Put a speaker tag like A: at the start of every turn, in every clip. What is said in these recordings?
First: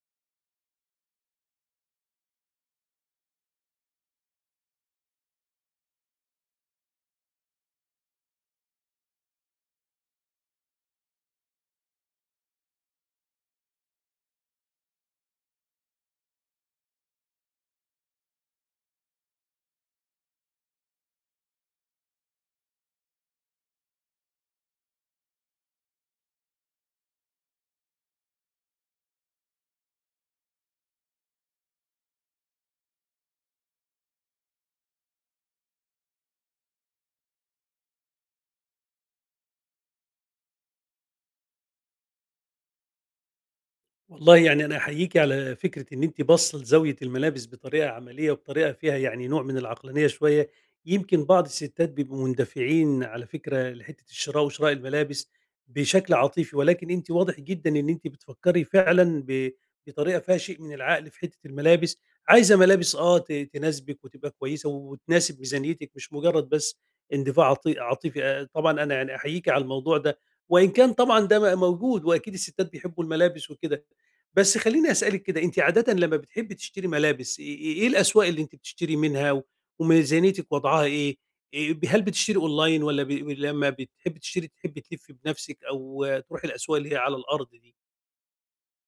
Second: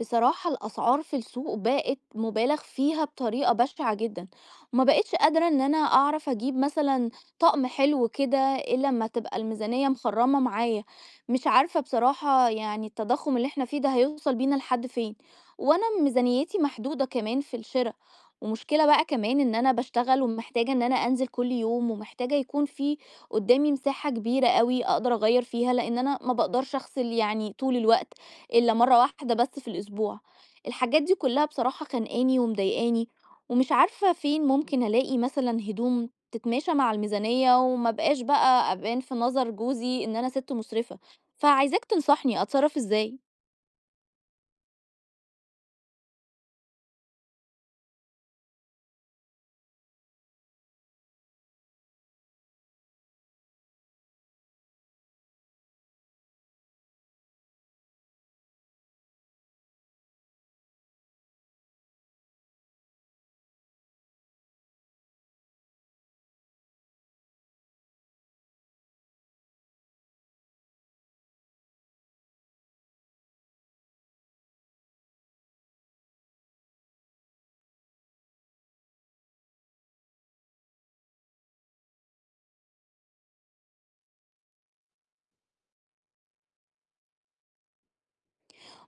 A: بصراحة الأسعار في السوق بقت مبالغ فيها بطريقة بشعة جدًا، وما بقيتش قادرة إن أنا أعرف أجيب مثلًا طقم حلو كده إلا أما تبقى الميزانية مخرّمة معايا، مش عارفة بصراحة يعني التضخُّم اللي إحنا فيه ده هيوصل بينا لحد فين، وأنا ميزانيتي محدودة كمان في الشِرا، ومشكلة بقى كمان إن أنا باشتغل ومحتاجة إن أنا أنزل كل يوم، ومحتاجة يكون في قدّامي مساحة كبيرة أوي أقدر أغيّر فيها، لإن أنا ما باقدرش أغسل يعني طول الوقت، إلا مرّة واحدة بس في الأسبوع. الحاجات دي كلّها بصراحة خانقاني ومضايقاني، ومش عارفة فين ممكن ألاقي مثلًا هدوم تتماشى مع الميزانية وما أبقاش بقى أبان في نظر جوزي إن أنا سِت مُسرفة، فعايزاك تنصحني أتصرّف إزاي؟
B: والله يعني أنا أحييكِ على فكرة إن أنتِ باصة لزاوية الملابس بطريقة عملية وبطريقة فيها يعني نوع من العقلانية شوية، يمكن بعض الستات بيبقوا مندفعين على فكرة لحتة الشراء وشراء الملابس بشكل عاطفي، ولكن أنتِ واضح جدًا إن أنتِ بتفكّري فعلًا بطريقة فيها شيء من العقل في حتة الملابس، عايزة ملابس آه ت تناسبِك وتبقى كويسة وتناسب ميزانيتِك مش مجرد بس اندفاع عاطفي. طبعًا أنا يعني أحييكِ على الموضوع ده، وإن كان طبعًا ده موجود وأكيد الستات بيحبوا الملابس وكده. بس خلّيني أسألِك كده، أنتِ عادةً لمّا بتحبّي تشتري ملابس، إيه الأسواق اللي أنتِ بتشتري منها وميزانيتِك وضعها إيه؟ ب هل بتشتري أونلاين والّا لمّا بتحبّي تحبّي تلفّي بنَفْسِك أو آه، تروحي الأسواق اللي هي على الأرض دي؟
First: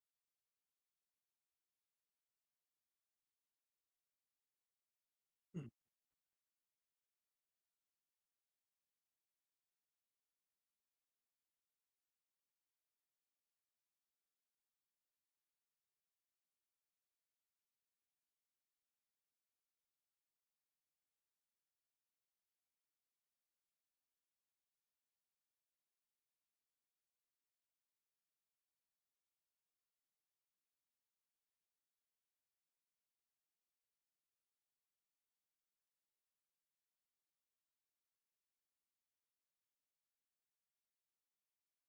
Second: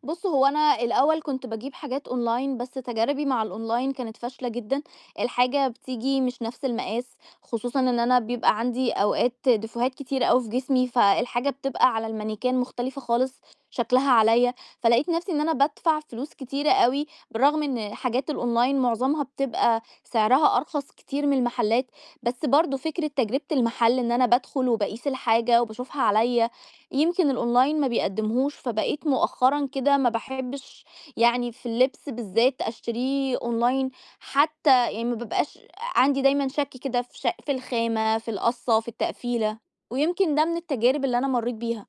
A: بُص، هو أنا الأول كنت باجيب حاجات online بس تجاربي مع الonline كانت فاشلة جدًا، الحاجة
B: إمم.
A: بتيجي مش نفس المقاس، خصوصًا إن أنا بيبقى عندي أوقات دفوهات كتيرة أوي في جسمي، فالحاجة بتبقى على المانيكان مختلفة خالص شكلها عليَّ، فلقيت نفسي إن أنا بادفع فلوس كتيرة أوي، بالرغم إن حاجات الonline معظمها بتبقى سعرها أرخص كتير من المحلات، بس برضه فكرة تجربة المحل إن أنا بادخل وباقيس الحاجة وباشوفها عليَّ يمكن الأونلاين ما بيقدّمهوش، فبقيت مؤخرًا كده ما باحبّش يعني في اللبس بالذات أشتريه أونلاين، حتى يعني ما بابقاش عندي دايمًا شَك كده في في الخامة، في القَصّة، في التقفيلة، ويمكن ده من التجارب اللي أنا مرّيت بيها.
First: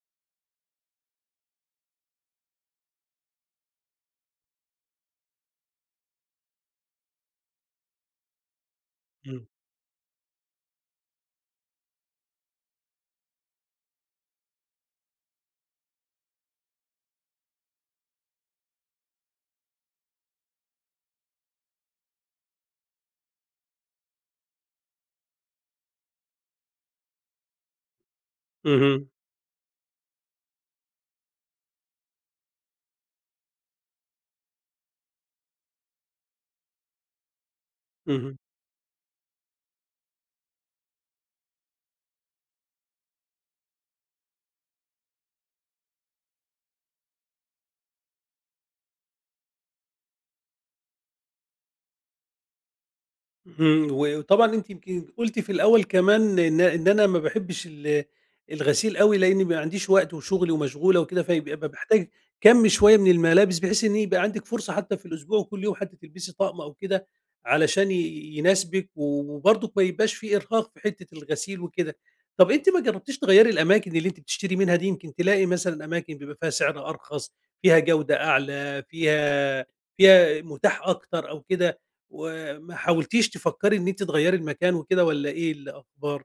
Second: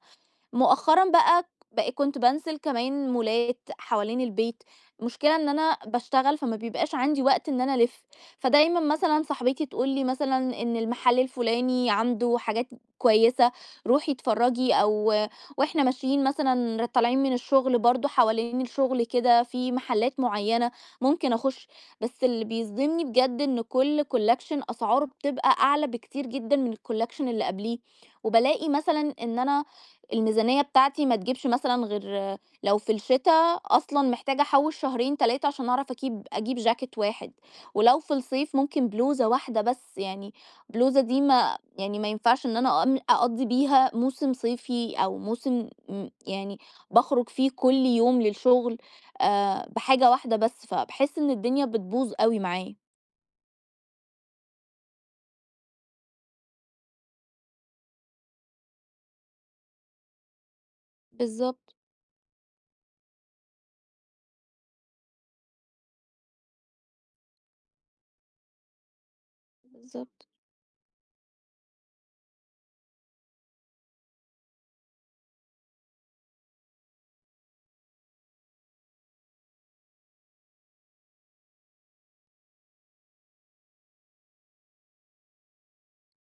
A: مؤخرًا بقى كنت بانزل كمان مولات حوالين البيت، المشكلة إن أنا باشتغل فما بيبقاش عندي وقت إن أنا ألِف، فدايمًا مثلًا
B: إمم.
A: صاحبتي تقول لي مثلًا إن المحل الفلاني عنده حاجات كويسة، روحي اتفرّجي أو وإحنا ماشيين مثلًا طالعين من الشغل برضه حوالين الشغل كده في محلات معيّنة ممكن أخُش، بس اللي بيصدمني بجد إن كل collection أسعاره بتبقى أعلى بكتير جدًا من الcollection اللي قبليه، وبالاقي
B: اهم.
A: مثلًا إن أنا الميزانية بتاعتي ما تجيبش مثلًا غير لو في الشتا أصلًا محتاجة أحوّش شهرين 3 عشان أعرف أكيب أجيب جاكيت واحد، ولو في
B: اهم.
A: الصيف ممكن بلوزة واحدة بس، يعني بلوزة دي ما يعني ما ينفعش إن أنا أم أقضّي بيها موسم صيفي أو موسم يعني باخرج فيه كل يوم للشغل بحاجة واحدة بس، فباحس إن الدنيا بتبوظ أوي معايا.
B: إمم، وطبعًا أنتِ يمكن قُلتِ في الأول كمان إن أنا ما باحبش الغسيل أوي لإني ما عنديش وقت وشغلي ومشغولة وكده، فيبقى
A: بالضبط،
B: باحتاج كَم شوية من الملابس بحيث إن يبقى عندِك فرصة حتى في الأسبوع وكل يوم حتى تلبسي طقم أو كده علشان يناسبِك وبرضك ما يبقاش
A: بالضبط.
B: في إرهاق في حتة الغسيل وكده. طَب أنتِ ما جرّبتيش تغيّري الأماكن اللي أنتِ بتشتري منها دي؟ يمكن تلاقي مثلًا أماكن بيبقى فيها سعر أرخص، فيها جودة أعلى، فيها متاح أكتر أو كده. وما حاولتيش تفكّري إن أنتِ تغيّري المكان وكده والّا إيه الأخبار؟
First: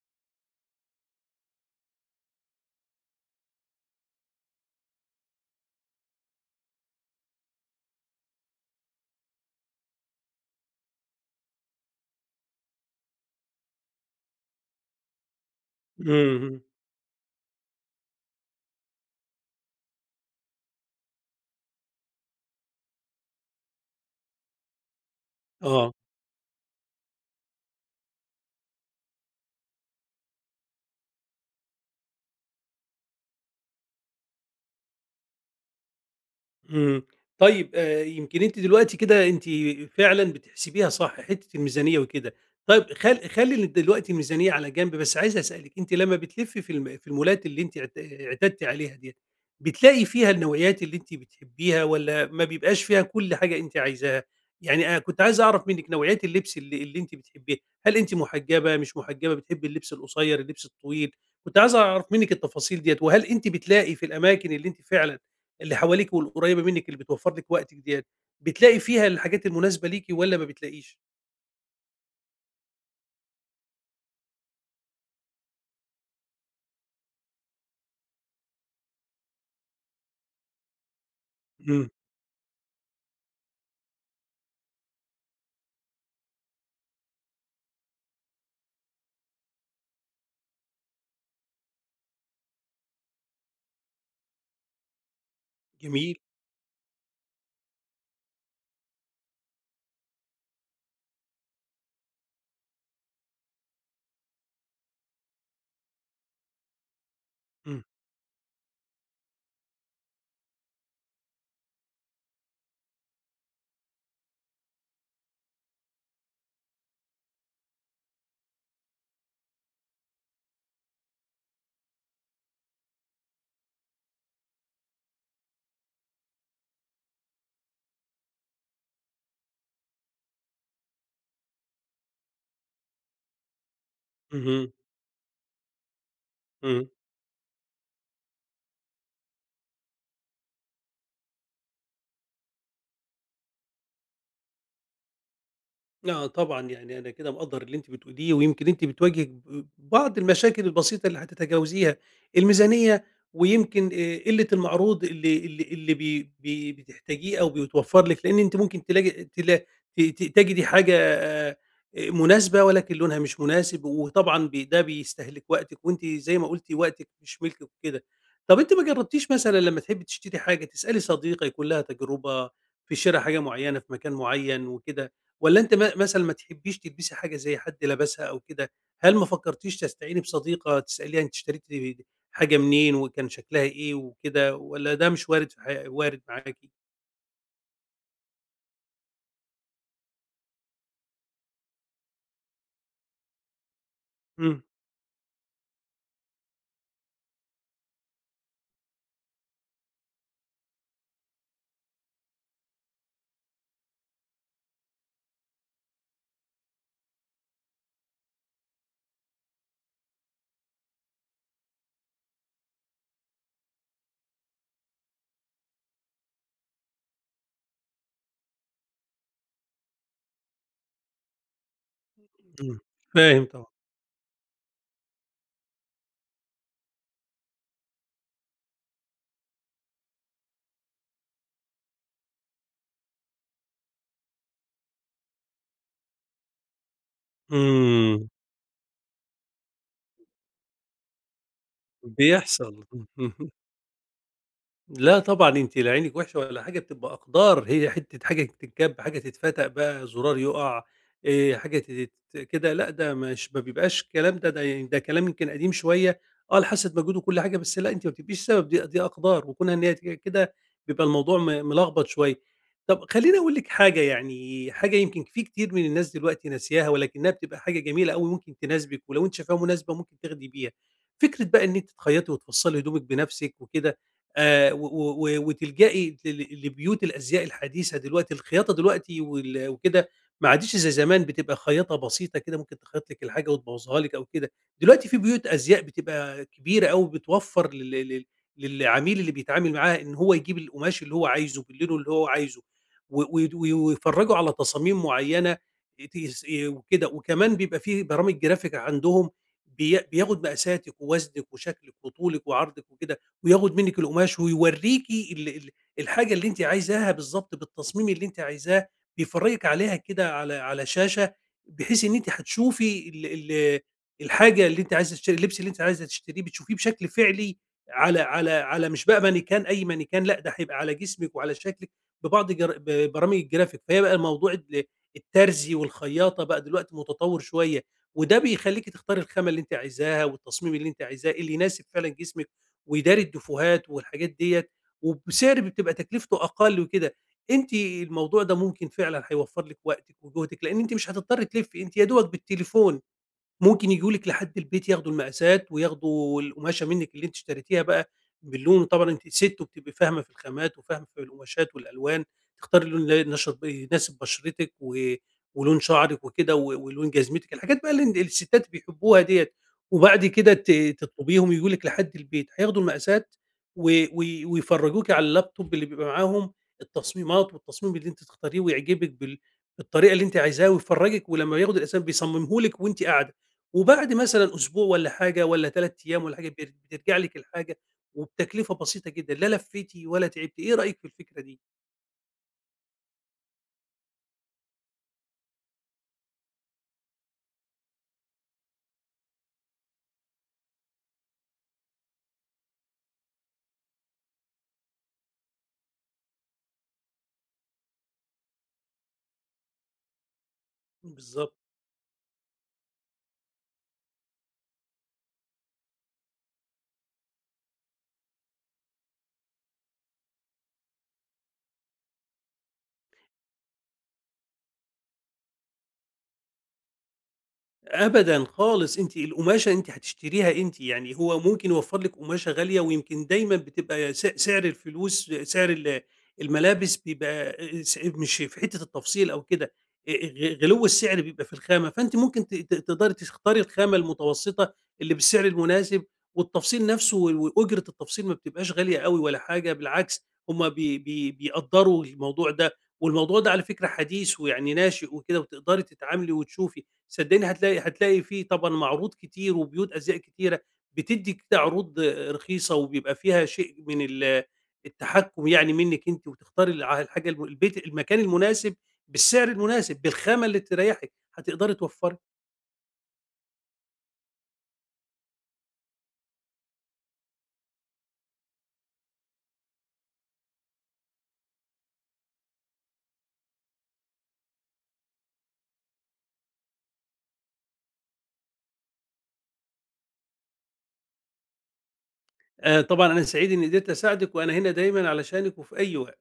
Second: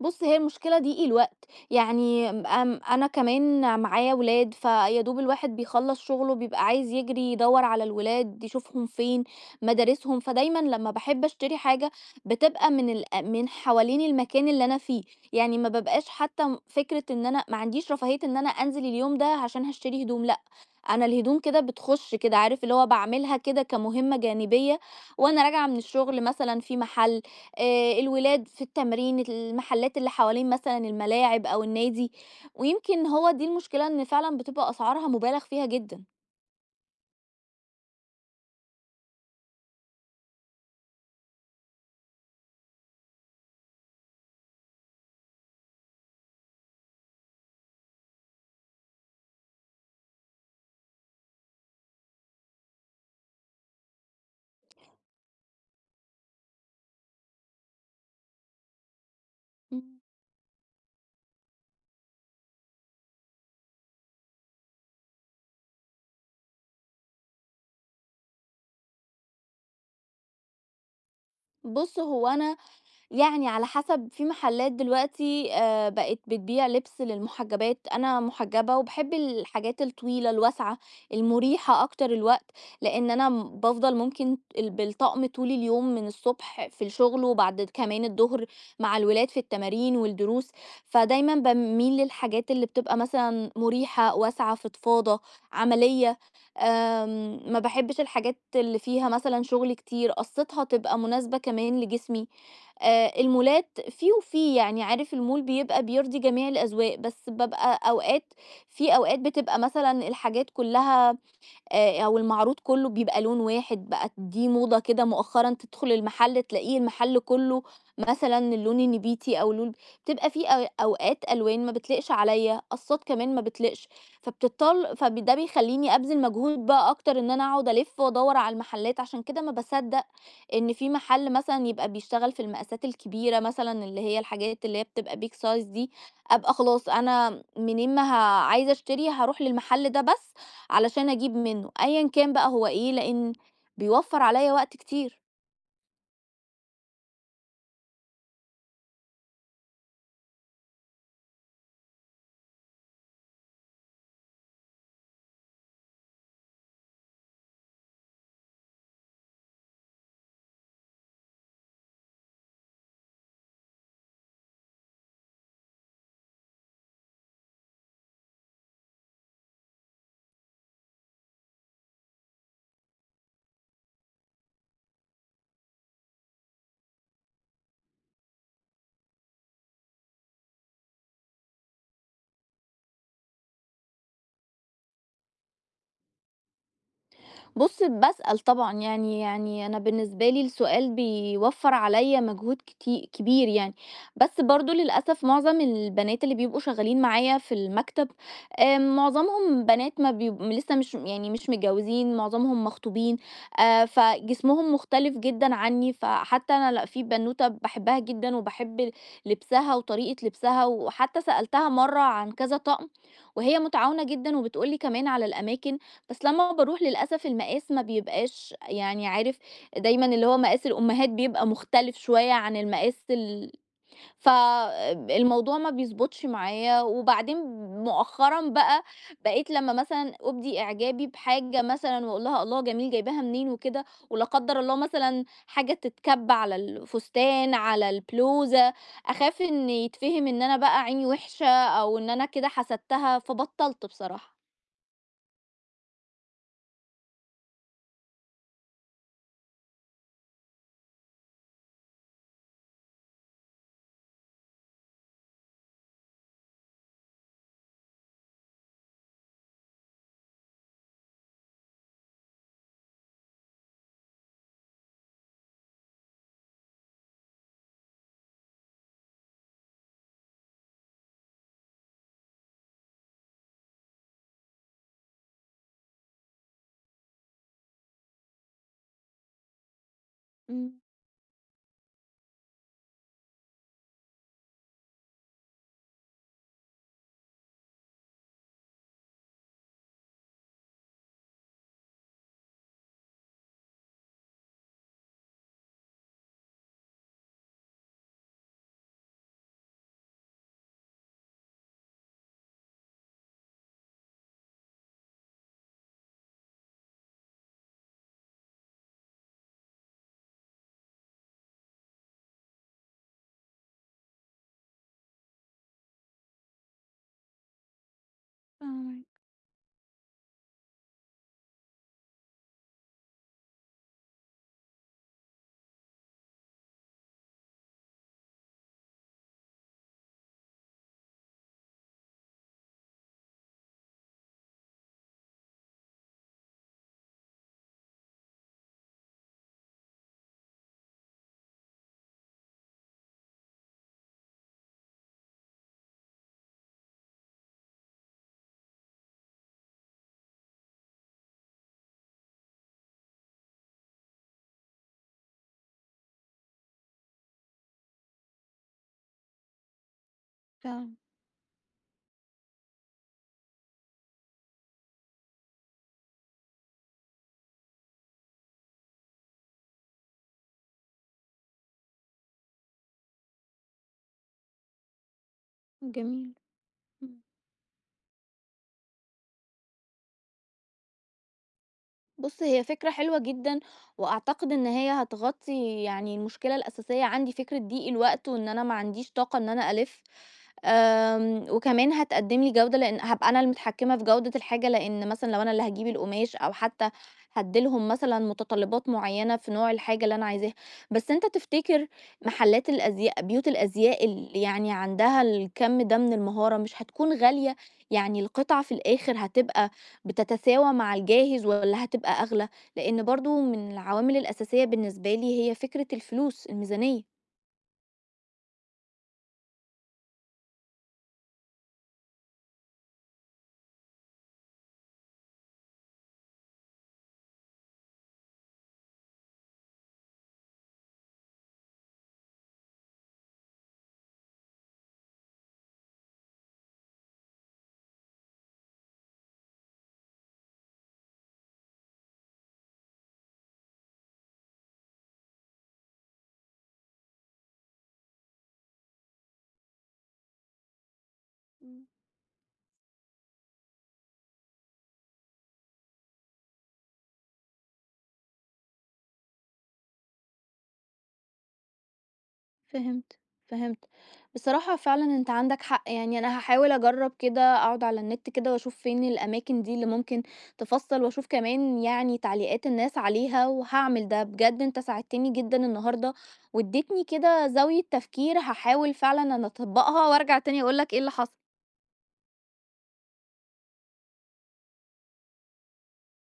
A: بُص، هي المشكلة دي الوقت، يعني أنا كمان معايا ولاد، فيا دوب الواحد بيخلّص شغله بيبقى عايز يجري يدوّر على الولاد، يشوفهم فين، مدارسهم، فدايمًا لمّا باحب أشتري حاجة بتبقى من ال من حوالين المكان اللي أنا فيه، يعني ما بابقاش حتى
B: إمم.
A: فكرة إن أنا ما عنديش رفاهية إن أنا أنزل اليوم ده عشان هاشتري هدوم، لأ، أنا الهدوم كده بتخُش كده، عارف اللي هو باعملها كده كمهمة جانبية وأنا راجعة من
B: آه.
A: الشغل مثلًا في محل الولاد في التمرين، المحلات اللي حوالين مثلًا الملاعب أو النادي، ويمكن هو دي المشكلة إن فعلًا بتبقى أسعارها مُبالغ فيها جدًا.
B: إمم. طيب يمكن أنتِ دلوقتي كده أنتِ فعلًا بتحسبيها صح، حتّة الميزانية وكده. طيب خلّي دلوقتي الميزانية على جنب، بس عايز أسألِك، أنتِ لمّا بتلفّي في المولات اللي أنتِ اعتدتِ عليها ديّة، بتلاقي فيها النوعيات اللي أنتِ بتحبّيها والّا ما بيبقاش فيها كل حاجة أنتِ عايزاها؟ يعني أنا كنت عايز أعرف منِّك نوعيات اللبس اللي أنتِ بتحبّيها، هل أنتِ محجّبة، مش محجّبة، بتحبّي
A: مم.
B: اللبس القصيّر، اللبس الطويل؟ كنت عايز أعرف منِّك التفاصيل ديّة، وهل أنتِ بتلاقي في الأماكن اللي أنتِ فعلًا اللي حواليكِ والقريبة منِّك اللي بتوفّر لِك وقتِك ديّة، بتلاقي فيها الحاجات المناسبة ليكِ والّا ما بتلاقيش؟
A: بُص هو أنا يعني على حسب في محلات دلوقتي آه، بقت بتبيع لبس للمحجبات، انا محجبة وبحب الحاجات الطويلة الواسعة المريحة
B: إمم.
A: اكتر الوقت، لان انا بفضل ممكن بالطقم طول اليوم من الصبح في الشغل وبعد كمان الظهر مع الولاد في التمارين والدروس، فدايما بميل للحاجات اللي بتبقى مثلا مريحة واسعة فضفاضة
B: جميل.
A: عملية. ما بحبش الحاجات اللي فيها مثلا شغل كتير، قصتها تبقى مناسبة كمان لجسمي. المولات في وفي، يعني عارف المول بيبقى بيرضي جميع الأذواق، بس بابقى
B: إمم.
A: أوقات في أوقات بتبقى مثلًا الحاجات كلّها أو المعروض كُلّه بيبقى لون واحد، بقت دي موضة كده مؤخرًا تدخل المحل تلاقيه المحل كُلّه مثلًا اللون النبيتي أو لون بتبقى في أو أوقات ألوان ما بتليقش عليَّ، قصّات كمان ما بتليقش، فبتضطر فب ده بيخلّيني أبذل مجهود بقى أكتر إن أنا أقعد ألِف وأدوّر على المحلات، عشان كده ما باصدّق إن في محل مثلًا يبقى بيشتغل في المقاسات الكبيرة مثلًا اللي هي الحاجات
B: اهم.
A: اللي هي بتبقى big size دي، أبقى خلاص
B: إمم.
A: أنا منين ما ه عايزة أشتري هاروح للمحل ده بس علشان أجيب منه أيًا كان بقى هو إيه، لإن بيوفّر عليّا وقت كتير.
B: آه طبعًا، يعني أنا كده مقدّر اللي أنتِ بتقوليه، ويمكن أنتِ بتواجهي بعض المشاكل البسيطة اللي هتتجاوزيها، الميزانية ويمكن قلة المعروض اللي اللي اللي بي بي بتحتاجيه أو بيتوفّر لِك، لإن أنتِ ممكن تلاقي تلا ت ت تجدي حاجة مناسبة ولكن لونها مش مناسب، وطبعًا ده بيستهلك وقتِك، وأنتِ زي ما قلتِ وقتِك مش ملكِك وكده. طَب أنتِ ما جرّبتيش مثلًا لمّا تحبّي تشتري حاجة تسألي صديقة يكون لها تجربة في شِرا حاجة معيّنة في مكان معيّن وكده؟ والّا أنتِ مثلًا ما تحبّيش تلبسي حاجة زي حد لابسها أو كده، هل ما فكّرتيش تستعيني بصديقة تسأليها أنتِ اشتريتِ حاجة منين وكان شكلها إيه وكده، والّا ده مش وارد في حي وارد معاكِ؟
A: بُص، باسأل طبعًا يعني أنا بالنسبة لي السؤال بيوفّر عليّا مجهود كبير يعني، بس
B: إمم.
A: برضه للأسف معظم البنات اللي بيبقوا شغالين معايا في المكتب، معظمهم بنات ما بيب لسه مش يعني مش متجوزين، معظمهم مخطوبين، فجسمهم مختلف جدًا عني، فحتى أنا لأ في بنوتة باحبها جدًا وباحب لبسها وطريقة لبسها، وحتى سألتها مرّة عن كذا طقم، وهي متعاونة جدًا وبتقول لي كمان على الأماكن، بس لمّا باروح للأسف المقاس ما بيبقاش يعني عارف دايمًا اللي هو مقاس الأمهات بيبقى مختلف شوية عن
B: إمم.
A: المقاس
B: فاهم
A: ال
B: طبعًا.
A: فالموضوع ما بيضبطش معايا، وبعدين مؤخرًا بقى بقيت لمّا مثلًا أُبدي إعجابي بحاجة مثلًا وأقول لها الله جميل جايباها منين وكده، ولا قدّر الله مثلًا حاجة تتكَب على الفستان، على
B: إمم.
A: البلوزة، أخاف إن يتفهم إن أنا بقى عيني وحشة أو إن أنا كده
B: بيحصل.
A: حسدتها، فبطّلت بصراحة.
B: لأ طبعًا أنتِ لا عينِك وحشة ولا حاجة، بتبقى أقدار، هي حتّة حاجة تتكب، حاجة تتفتق بقى، زرار يُقع، حاجة تت كده لأ، ده مش ما بيبقاش الكلام ده، ده يعني ده كلام يمكن قديم شوية، آه الحاسة مجهود وكل حاجة، بس لأ أنتِ ما بتبقيش سبب، دي أقدار، وكونها إن هي كده بيبقى الموضوع ملخبط شوية. طَب خلّيني أقول لِك حاجة يعني، حاجة يمكن في كتير من الناس دلوقتي ناسياها، ولكنها بتبقى حاجة جميلة أوي ممكن تناسبِك، ولو أنتِ شايفاها مناسبة ممكن تاخدي بيها. فكرة بقى إن أنتِ تخيّطي وتفصّلي هدومِك بنفسِك وكده و و و وتلجئي لبيوت الأزياء الحديثة دلوقتي، الخياطة دلوقتي وكده ما
A: إمم.
B: عادتش زي زمان بتبقى خياطة بسيطة كده ممكن تخيط لِك الحاجة وتبوّظها لِك أو كده، دلوقتي في بيوت أزياء بتبقى كبيرة أوي بتوفّر لل لل للعميل اللي بيتعامل معاها إن هو يجيب القماش اللي هو عايزه بلونه اللي هو عايزه، و و ويفرّجوا على تصاميم معيّنة وكده، وكمان بيبقى في برامج graphic عندهم بياخد مقاساتِك ووزنِك وشكلِك وطولِك وعرضِك وكده. وياخد منِّك القماش ويورّيكِ ال ال الحاجة اللي أنتِ عايزاها بالضبط بالتصميم اللي أنتِ عايزاه، بيفرّجِك عليها كده على على شاشة، بحيث إن أنتِ هتشوفي ال ال الحاجة اللي أنتِ عايزة تشتري اللبس اللي أنتِ عايزة تشتريه بتشوفيه بشكل فعلي على على على
A: فاهماكِ،
B: مش بقى مانيكان أي مانيكان لأ، ده هيبقى على جسمِك وعلى شكلِك ببعض جر ب برامج الجرافيك، فهي بقى موضوع الترزي والخياطة بقى دلوقتي متطوّر شوية، وده بيخلّيكِ تختاري الخامة اللي أنتِ عايزاها والتصميم اللي أنتِ عايزاه، اللي يناسب فعلًا جسمِك ويداري الدفوهات والحاجات ديّة، وبسعر بتبقى تكلفته أقل وكده. أنتِ الموضوع ده ممكن فعلًا هيوفّر لِك وقتِك وجهدِك، لإن أنتِ مش هتضطري تلفّي، أنتِ يا دوبك بالتليفون ممكن ييجوا لِك لحد البيت ياخدوا المقاسات، وياخدوا القماشة منِّك اللي أنتِ اشتريتيها بقى باللون، وطبعًا أنتِ سِت وبتبقي فاهمة في الخامات وفاهمة في القماشات والألوان، تختاري اللون اللي ينشط يناسب بشرتِك ولون شعرِك وكده ولون جزمتِك، الحاجات بقى اللي ال الستات بيحبوها ديّة، وبعد كده
A: فاهمة.
B: تطلبيهم ييجوا لِك لحد البيت، هياخدوا المقاسات و و ويفرجوكِ على اللابتوب اللي بيبقى معاهم التصميمات، والتصميم اللي أنتِ تختاريه ويعجبِك بالطريقة اللي أنتِ عايزاها ويفرجِك، ولمّا بياخدوا الأقسام بيصممه لِك وأنتِ قاعدة. وبعد مثلًا أسبوع والّا حاجة والّا 3 أيام
A: جميل.
B: والّا حاجة بترجع
A: إمم.
B: لِك الحاجة وبتكلفة بسيطة جدًا، لا لفيتِ ولا تعبتِ، إيه رأيِك في الفكرة دي؟
A: بُص، هي فكرة حلوة جدًا، وأعتقد إن هي هتغطي يعني المشكلة الأساسية عندي، فكرة ضيق الوقت وإن أنا ما عنديش طاقة إن أنا ألِف، وكمان هتقدم لي جودة لإن هابقى أنا المتحكمة في جودة الحاجة، لإن مثلًا لو أنا اللي هاجيب القماش أو حتى هادّي لهم مثلًا متطلبات معينة في نوع الحاجة اللي أنا عايزاها. بس أنت
B: بالضبط.
A: تفتكر محلات الأزياء بيوت الأزياء اللي يعني عندها الكم ده من المهارة مش هتكون غالية؟ يعني القطعة في الآخر هتبقى بتتساوى مع الجاهز والّا هتبقى أغلى؟ لإن برضه من العوامل الأساسية بالنسبة لي هي فكرة الفلوس، الميزانية.
B: أبدًا خالص، أنتِ القماشة أنتِ هتشتريها أنتِ، يعني هو ممكن يوفّر لِك قماشة غالية ويمكن دايمًا بتبقى سعر الفلوس سعر الملابس بيبقى مش في حتّة التفصيل أو كده، غ غلو السعر بيبقى في الخامة، فأنتِ ممكن ت ت تقدري تختاري الخامة المتوسطة اللي بالسعر المناسب، والتفصيل نفسه وأجرة التفصيل ما بتبقاش غالية أوي ولا حاجة، بالعكس هُم بي بي بيقدّروا الموضوع ده، والموضوع ده على فكرة حديث ويعني ناشئ وكده، وتقدري تتعاملي وتشوفي. صدّقني هتلاقي فيه طبعًا معروض كتير وبيوت أزياء كتيرة، بتدّي كده
A: إمم.
B: عروض رخيصة وبيبقى فيها شيء من التحكُّم يعني منِّك أنتِ وتختاري الع الحاجة الم البيت المكان المناسب بالسعر المناسب، بالخامة اللي تريّحِك، هتقدري توفّري.
A: فهمت، فهمت. بصراحة فعلًا أنت عندك حق، يعني أنا هاحاول أجرّب كده، أقعد على النت كده وأشوف فين الأماكن دي اللي ممكن تفصّل وأشوف كمان يعني تعليقات الناس عليها وهاعمل ده. بجد أنت ساعدتني جدًا النهارده وادّيتني كده زاوية تفكير هاحاول فعلًا أنا أطبّقها وأرجع تاني أقول لك إيه اللي حصل.
B: طبعًا أنا سعيد إنّي قدرت أساعدِك وأنا هنا دايمًا علشانِك وفي أي وقت.